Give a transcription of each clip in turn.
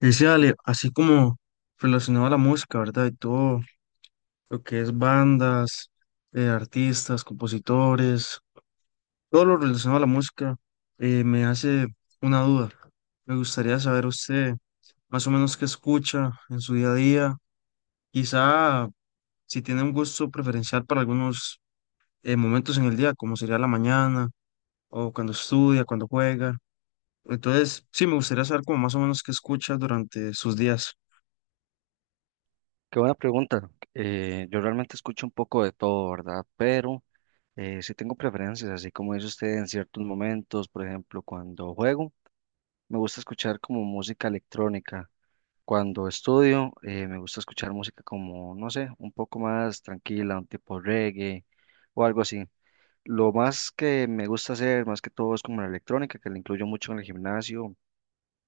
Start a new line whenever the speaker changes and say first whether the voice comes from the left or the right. left: Y sí, Ale, así como relacionado a la música, ¿verdad? Y todo lo que es bandas, artistas, compositores, todo lo relacionado a la música, me hace una duda. Me gustaría saber usted más o menos qué escucha en su día a día, quizá si tiene un gusto preferencial para algunos momentos en el día, como sería la mañana o cuando estudia, cuando juega. Entonces, sí, me gustaría saber como más o menos qué escucha durante sus días.
right: Qué buena pregunta. Yo realmente escucho un poco de todo, ¿verdad? Pero sí tengo preferencias, así como dice usted en ciertos momentos, por ejemplo, cuando juego, me gusta escuchar como música electrónica. Cuando estudio, me gusta escuchar música como, no sé, un poco más tranquila, un tipo reggae o algo así. Lo más que me gusta hacer, más que todo, es como la electrónica, que la incluyo mucho en el gimnasio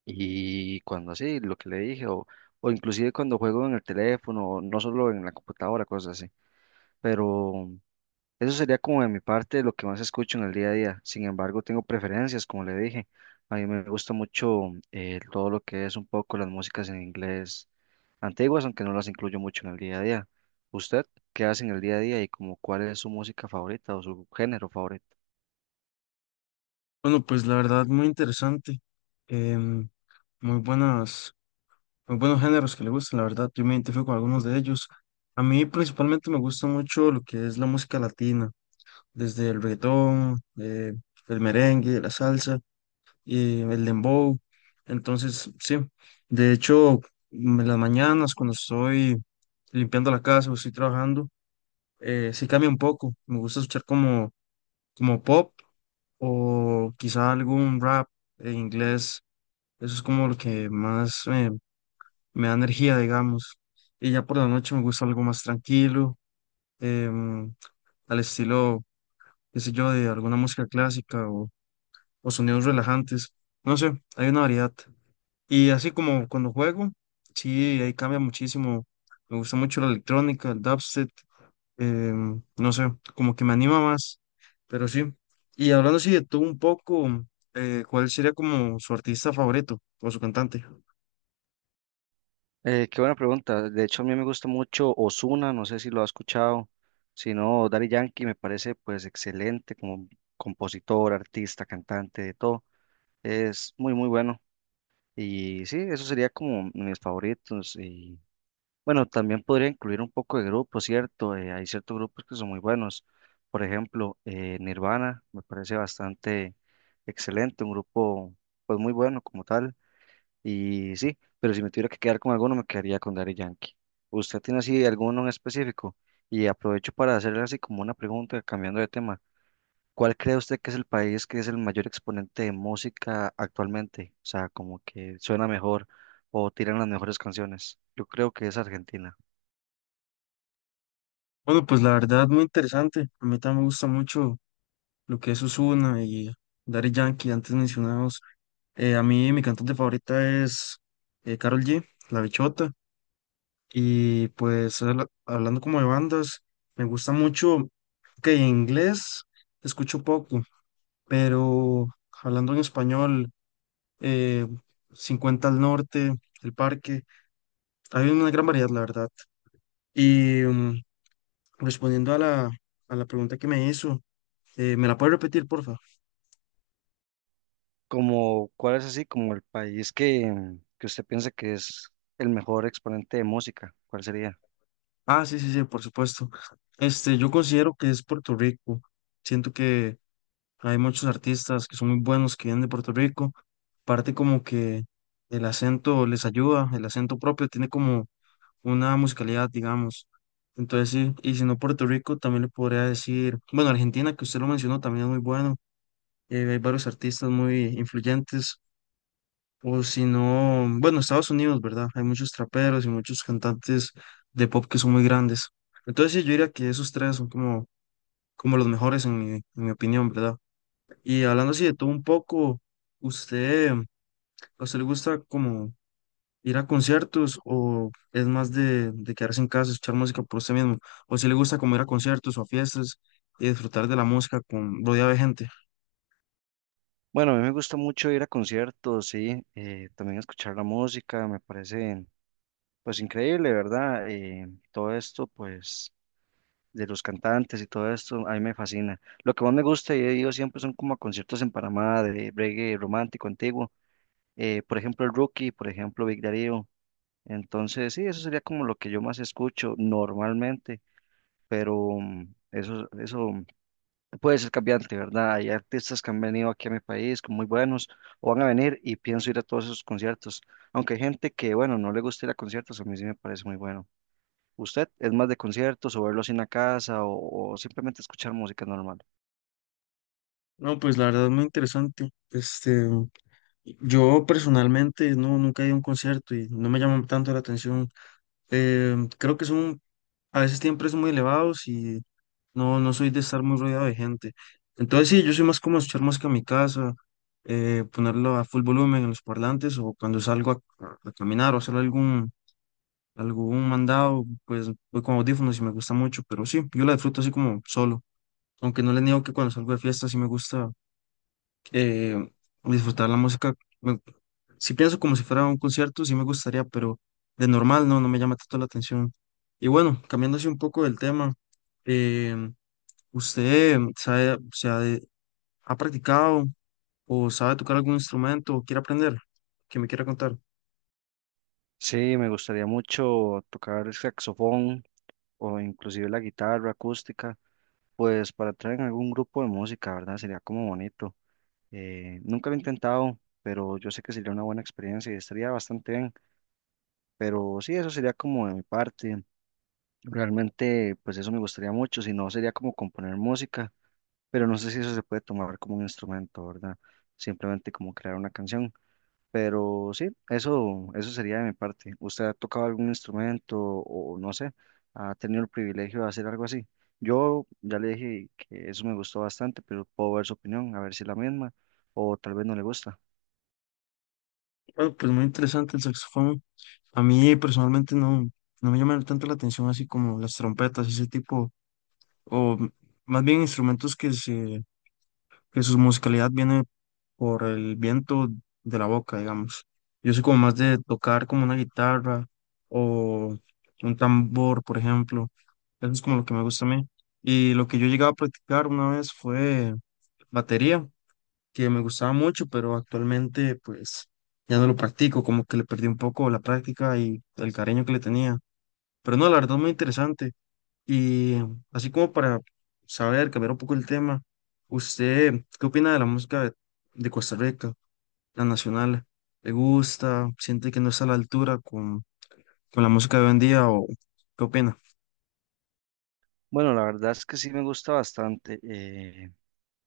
right: y cuando así, lo que le dije, o inclusive cuando juego en el teléfono, no solo en la computadora, cosas así. Pero eso sería como de mi parte lo que más escucho en el día a día. Sin embargo, tengo preferencias, como le dije. A mí me gusta mucho todo lo que es un poco las músicas en inglés antiguas, aunque no las incluyo mucho en el día a día. ¿Usted qué hace en el día a día y como cuál es su música favorita o su género favorito?
left: Bueno, pues la verdad, muy interesante. em, Muy buenas, muy buenos géneros que le gustan, la verdad. Yo me identifico con algunos de ellos. A mí principalmente me gusta mucho lo que es la música latina, desde el reggaetón, el merengue, la salsa, y el dembow. Entonces, sí, de hecho, en las mañanas cuando estoy limpiando la casa o estoy trabajando, sí cambia un poco. Me gusta escuchar como pop o quizá algún rap en inglés, eso es como lo que me da energía, digamos. Y ya por la noche me gusta algo más tranquilo, em, al estilo, qué sé yo, de alguna música clásica o sonidos relajantes. No sé, hay una variedad. Y así como cuando juego, sí, ahí cambia muchísimo. Me gusta mucho la electrónica, el dubstep, no sé, como que me anima más, pero sí. Y hablando así de tú un poco, ¿cuál sería como su artista favorito o su cantante?
right: Qué buena pregunta. De hecho, a mí me gusta mucho Ozuna, no sé si lo ha escuchado. Si no, Daddy Yankee me parece pues excelente como compositor, artista, cantante, de todo. Es muy, muy bueno. Y sí, eso sería como mis favoritos. Y bueno, también podría incluir un poco de grupos, ¿cierto? Hay ciertos grupos que son muy buenos. Por ejemplo, Nirvana me parece bastante excelente, un grupo pues muy bueno como tal. Y sí, pero si me tuviera que quedar con alguno, me quedaría con Daddy Yankee. ¿Usted tiene así alguno en específico? Y aprovecho para hacerle así como una pregunta, cambiando de tema. ¿Cuál cree usted que es el país que es el mayor exponente de música actualmente? O sea, como que suena mejor o tiran las mejores canciones. Yo creo que es Argentina.
left: Bueno, pues la verdad, muy interesante. A mí también me gusta mucho lo que es Ozuna y Daddy Yankee, antes mencionados. A mí, mi cantante favorita es Karol G, La Bichota. Y pues hablando como de bandas, me gusta mucho que en inglés escucho poco, pero hablando en español, eh, 50 al norte, El Parque, hay una gran variedad, la verdad. Y respondiendo a la pregunta que me hizo. ¿Me la puedes repetir, porfa?
right: Como, ¿cuál es así como el país que usted piensa que es el mejor exponente de música? ¿Cuál sería?
left: Ah, sí, sí, sí, por supuesto. Este, yo considero que es Puerto Rico. Siento que hay muchos artistas que son muy buenos que vienen de Puerto Rico. Parte como que el acento les ayuda, el acento propio tiene como una musicalidad, digamos. Entonces sí, y si no Puerto Rico, también le podría decir, bueno, Argentina, que usted lo mencionó, también es muy bueno. Hay varios artistas muy influyentes. O si no, bueno, Estados Unidos, ¿verdad? Hay muchos traperos y muchos cantantes de pop que son muy grandes. Entonces sí, yo diría que esos tres son como los mejores en mi opinión, ¿verdad? Y hablando así de todo un poco, ¿usted, a usted le gusta como ir a conciertos o es más de quedarse en casa, escuchar música por usted mismo? ¿O si le gusta como ir a conciertos o a fiestas y disfrutar de la música con rodeado de gente?
right: Bueno, a mí me gusta mucho ir a conciertos, sí, también escuchar la música, me parece pues increíble, ¿verdad? Todo esto pues de los cantantes y todo esto, a mí me fascina. Lo que más me gusta y he ido siempre son como a conciertos en Panamá de reggae romántico antiguo, por ejemplo el Rookie, por ejemplo Big Darío. Entonces, sí, eso sería como lo que yo más escucho normalmente, pero mm, eso puede ser cambiante, ¿verdad? Hay artistas que han venido aquí a mi país como muy buenos o van a venir y pienso ir a todos esos conciertos. Aunque hay gente que, bueno, no le gusta ir a conciertos, a mí sí me parece muy bueno. ¿Usted es más de conciertos o verlos en la casa o simplemente escuchar música normal?
left: No, pues la verdad es muy interesante. Este, yo personalmente no, nunca he ido a un concierto y no me llaman tanto la atención. Creo que son, a veces tienen precios muy elevados y no, no soy de estar muy rodeado de gente. Entonces sí, yo soy más como escuchar música en mi casa, ponerlo a full volumen en los parlantes o cuando a caminar o hacer algún mandado, pues voy con audífonos y me gusta mucho, pero sí, yo la disfruto así como solo. Aunque no le niego que cuando salgo de fiesta sí me gusta eh, disfrutar la música. me- si pienso como si fuera un concierto, sí me gustaría, pero de normal no, no me llama tanto la atención. Y bueno, cambiando así un poco del tema, em, ¿usted sabe, o sea, ha practicado o sabe tocar algún instrumento o quiere aprender? Que me quiera contar.
right: Sí, me gustaría mucho tocar el saxofón o inclusive la guitarra acústica, pues para traer en algún grupo de música, ¿verdad? Sería como bonito. Nunca lo he intentado, pero yo sé que sería una buena experiencia y estaría bastante bien. Pero sí, eso sería como de mi parte. Realmente, pues eso me gustaría mucho, si no sería como componer música, pero no sé si eso se puede tomar como un instrumento, ¿verdad? Simplemente como crear una canción. Pero sí, eso sería de mi parte. ¿Usted ha tocado algún instrumento o no sé, ha tenido el privilegio de hacer algo así? Yo ya le dije que eso me gustó bastante, pero puedo ver su opinión, a ver si es la misma o tal vez no le gusta.
left: Bueno, pues muy interesante el saxofón. A mí personalmente no, no me llama tanto la atención así como las trompetas, ese tipo, o m- más bien instrumentos que se que su musicalidad viene por el viento de la boca, digamos. Yo soy como más de tocar como una guitarra o un tambor, por ejemplo. Eso es como lo que me gusta a mí. Y lo que yo llegaba a practicar una vez fue batería, que me gustaba mucho, pero actualmente pues ya no lo practico, como que le perdí un poco la práctica y el cariño que le tenía. Pero no, la verdad es muy interesante. Y así como para saber, cambiar un poco el tema, ¿usted qué opina de la música de Costa Rica, la nacional? ¿Le gusta? ¿Siente que no está a la altura con la música de hoy en día o qué opina?
right: Bueno, la verdad es que sí me gusta bastante.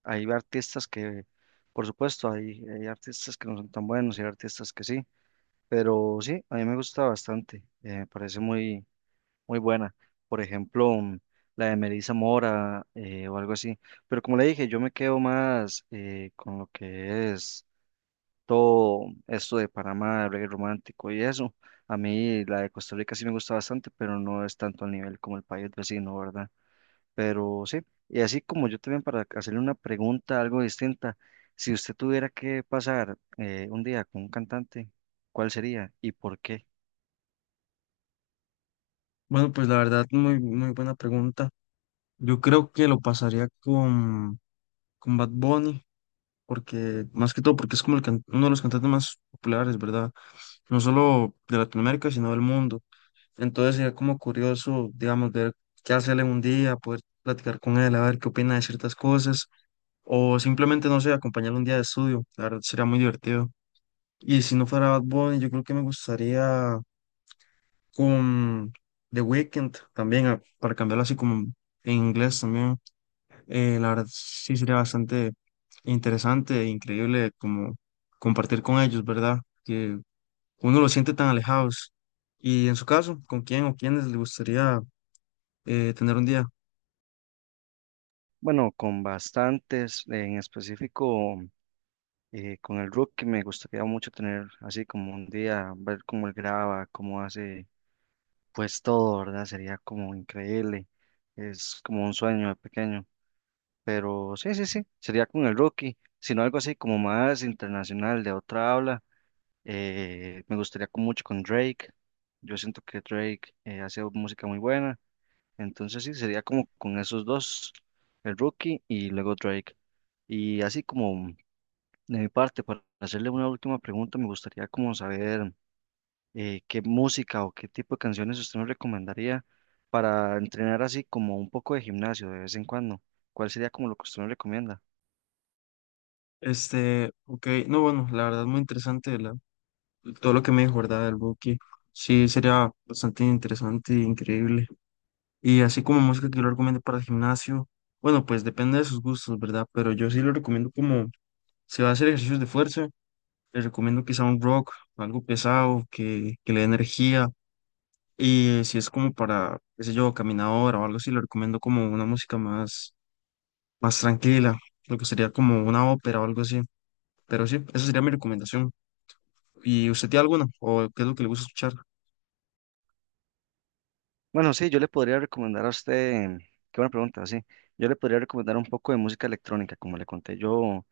right: Hay artistas que, por supuesto, hay artistas que no son tan buenos y hay artistas que sí, pero sí, a mí me gusta bastante, me parece muy, muy buena. Por ejemplo, la de Melissa Mora o algo así. Pero como le dije, yo me quedo más con lo que es todo esto de Panamá, el reggae romántico y eso. A mí la de Costa Rica sí me gusta bastante, pero no es tanto al nivel como el país vecino, ¿verdad? Pero sí, y así como yo también para hacerle una pregunta algo distinta, si usted tuviera que pasar un día con un cantante, ¿cuál sería y por qué?
left: Bueno, pues la verdad, muy, muy buena pregunta. Yo creo que lo pasaría con Bad Bunny, porque más que todo, porque es como uno de los cantantes más populares, ¿verdad? No solo de Latinoamérica, sino del mundo. Entonces sería como curioso, digamos, ver qué hace él en un día, poder platicar con él, a ver qué opina de ciertas cosas, o simplemente, no sé, acompañarlo un día de estudio. La verdad sería muy divertido. Y si no fuera Bad Bunny, yo creo que me gustaría con The Weeknd también, para cambiarlo así como en inglés también. La verdad sí sería bastante interesante e increíble como compartir con ellos, ¿verdad? Que uno lo siente tan alejados. Y en su caso, ¿con quién o quiénes le gustaría tener un día?
right: Bueno, con bastantes, en específico con el Rookie me gustaría mucho tener así como un día, ver cómo él graba, cómo hace pues todo, ¿verdad? Sería como increíble, es como un sueño de pequeño, pero sí, sería con el Rookie, sino algo así como más internacional, de otra habla. Me gustaría mucho con Drake. Yo siento que Drake hace música muy buena. Entonces sí, sería como con esos dos, el Rookie y luego Drake. Y así como de mi parte, para hacerle una última pregunta, me gustaría como saber qué música o qué tipo de canciones usted nos recomendaría para entrenar así como un poco de gimnasio de vez en cuando. ¿Cuál sería como lo que usted nos recomienda?
left: Este, ok, no, bueno, la verdad muy interesante todo lo que me dijo, ¿verdad? Del Buki. Sí, sería bastante interesante e increíble. Y así como música que yo lo recomiendo para el gimnasio, bueno, pues depende de sus gustos, ¿verdad? Pero yo sí lo recomiendo como, si va a hacer ejercicios de fuerza, le recomiendo quizá un rock, algo pesado, que le dé energía. Y si es como para, qué sé yo, caminadora o algo así, le recomiendo como una música más tranquila, lo que sería como una ópera o algo así. Pero sí, esa sería mi recomendación. ¿Y usted tiene alguna? ¿O qué es lo que le gusta escuchar?
right: Bueno, sí, yo le podría recomendar a usted, qué buena pregunta, sí, yo le podría recomendar un poco de música electrónica, como le conté, yo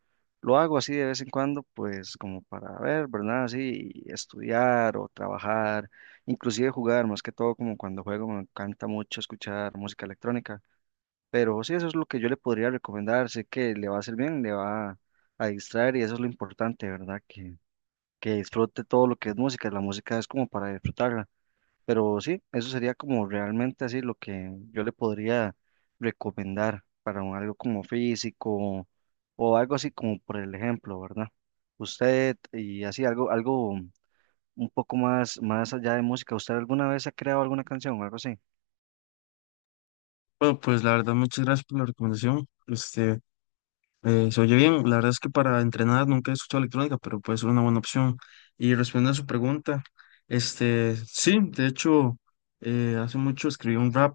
right: lo hago así de vez en cuando, pues como para ver, ¿verdad? Así, y estudiar o trabajar, inclusive jugar, más que todo como cuando juego me encanta mucho escuchar música electrónica, pero sí, eso es lo que yo le podría recomendar, sé que le va a hacer bien, le va a distraer y eso es lo importante, ¿verdad? Que disfrute todo lo que es música, la música es como para disfrutarla. Pero sí, eso sería como realmente así lo que yo le podría recomendar para algo como físico o algo así como por el ejemplo, ¿verdad? Usted y así algo un poco más, más allá de música, ¿usted alguna vez ha creado alguna canción o algo así?
left: Bueno, pues la verdad, muchas gracias por la recomendación. Este, se oye bien. La verdad es que para entrenar nunca he escuchado electrónica, pero puede ser una buena opción. Y respondiendo a su pregunta, este, sí, de hecho, hace mucho escribí un rap.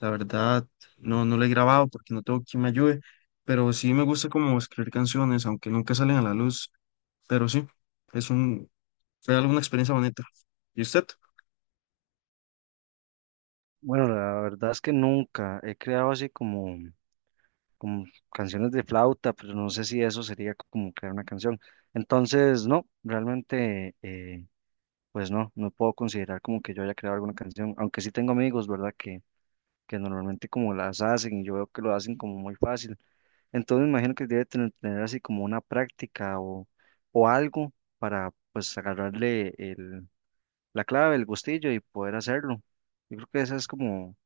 left: La verdad, no, no lo he grabado porque no tengo quien me ayude, pero sí me gusta como escribir canciones, aunque nunca salen a la luz. Pero sí, es un, fue alguna experiencia bonita. ¿Y usted?
right: Bueno, la verdad es que nunca he creado así como canciones de flauta, pero no sé si eso sería como crear una canción. Entonces, no, realmente pues no, no puedo considerar como que yo haya creado alguna canción, aunque sí tengo amigos, ¿verdad? Que normalmente como las hacen y yo veo que lo hacen como muy fácil. Entonces me imagino que debe tener así como una práctica o algo para pues agarrarle la clave, el gustillo y poder hacerlo. Yo creo que esa es como,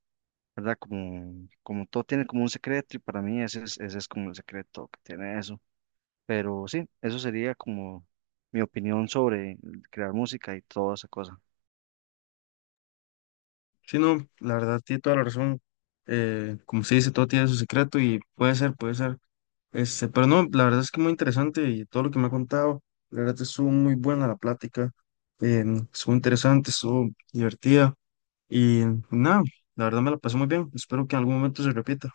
right: ¿verdad? Como todo tiene como un secreto y para mí ese ese es como el secreto que tiene eso. Pero sí, eso sería como mi opinión sobre crear música y toda esa cosa.
left: Sí, no, la verdad tiene toda la razón. Como se dice, todo tiene su secreto y puede ser, puede ser. Este, pero no, la verdad es que muy interesante y todo lo que me ha contado, la verdad estuvo muy buena la plática, estuvo interesante, estuvo divertida y nada, la verdad me la pasé muy bien. Espero que en algún momento se repita.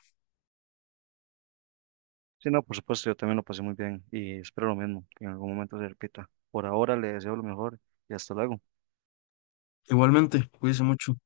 right: Sí, no, por supuesto, yo también lo pasé muy bien y espero lo mismo, que en algún momento se repita. Por ahora le deseo lo mejor y hasta luego.
left: Igualmente, cuídense mucho.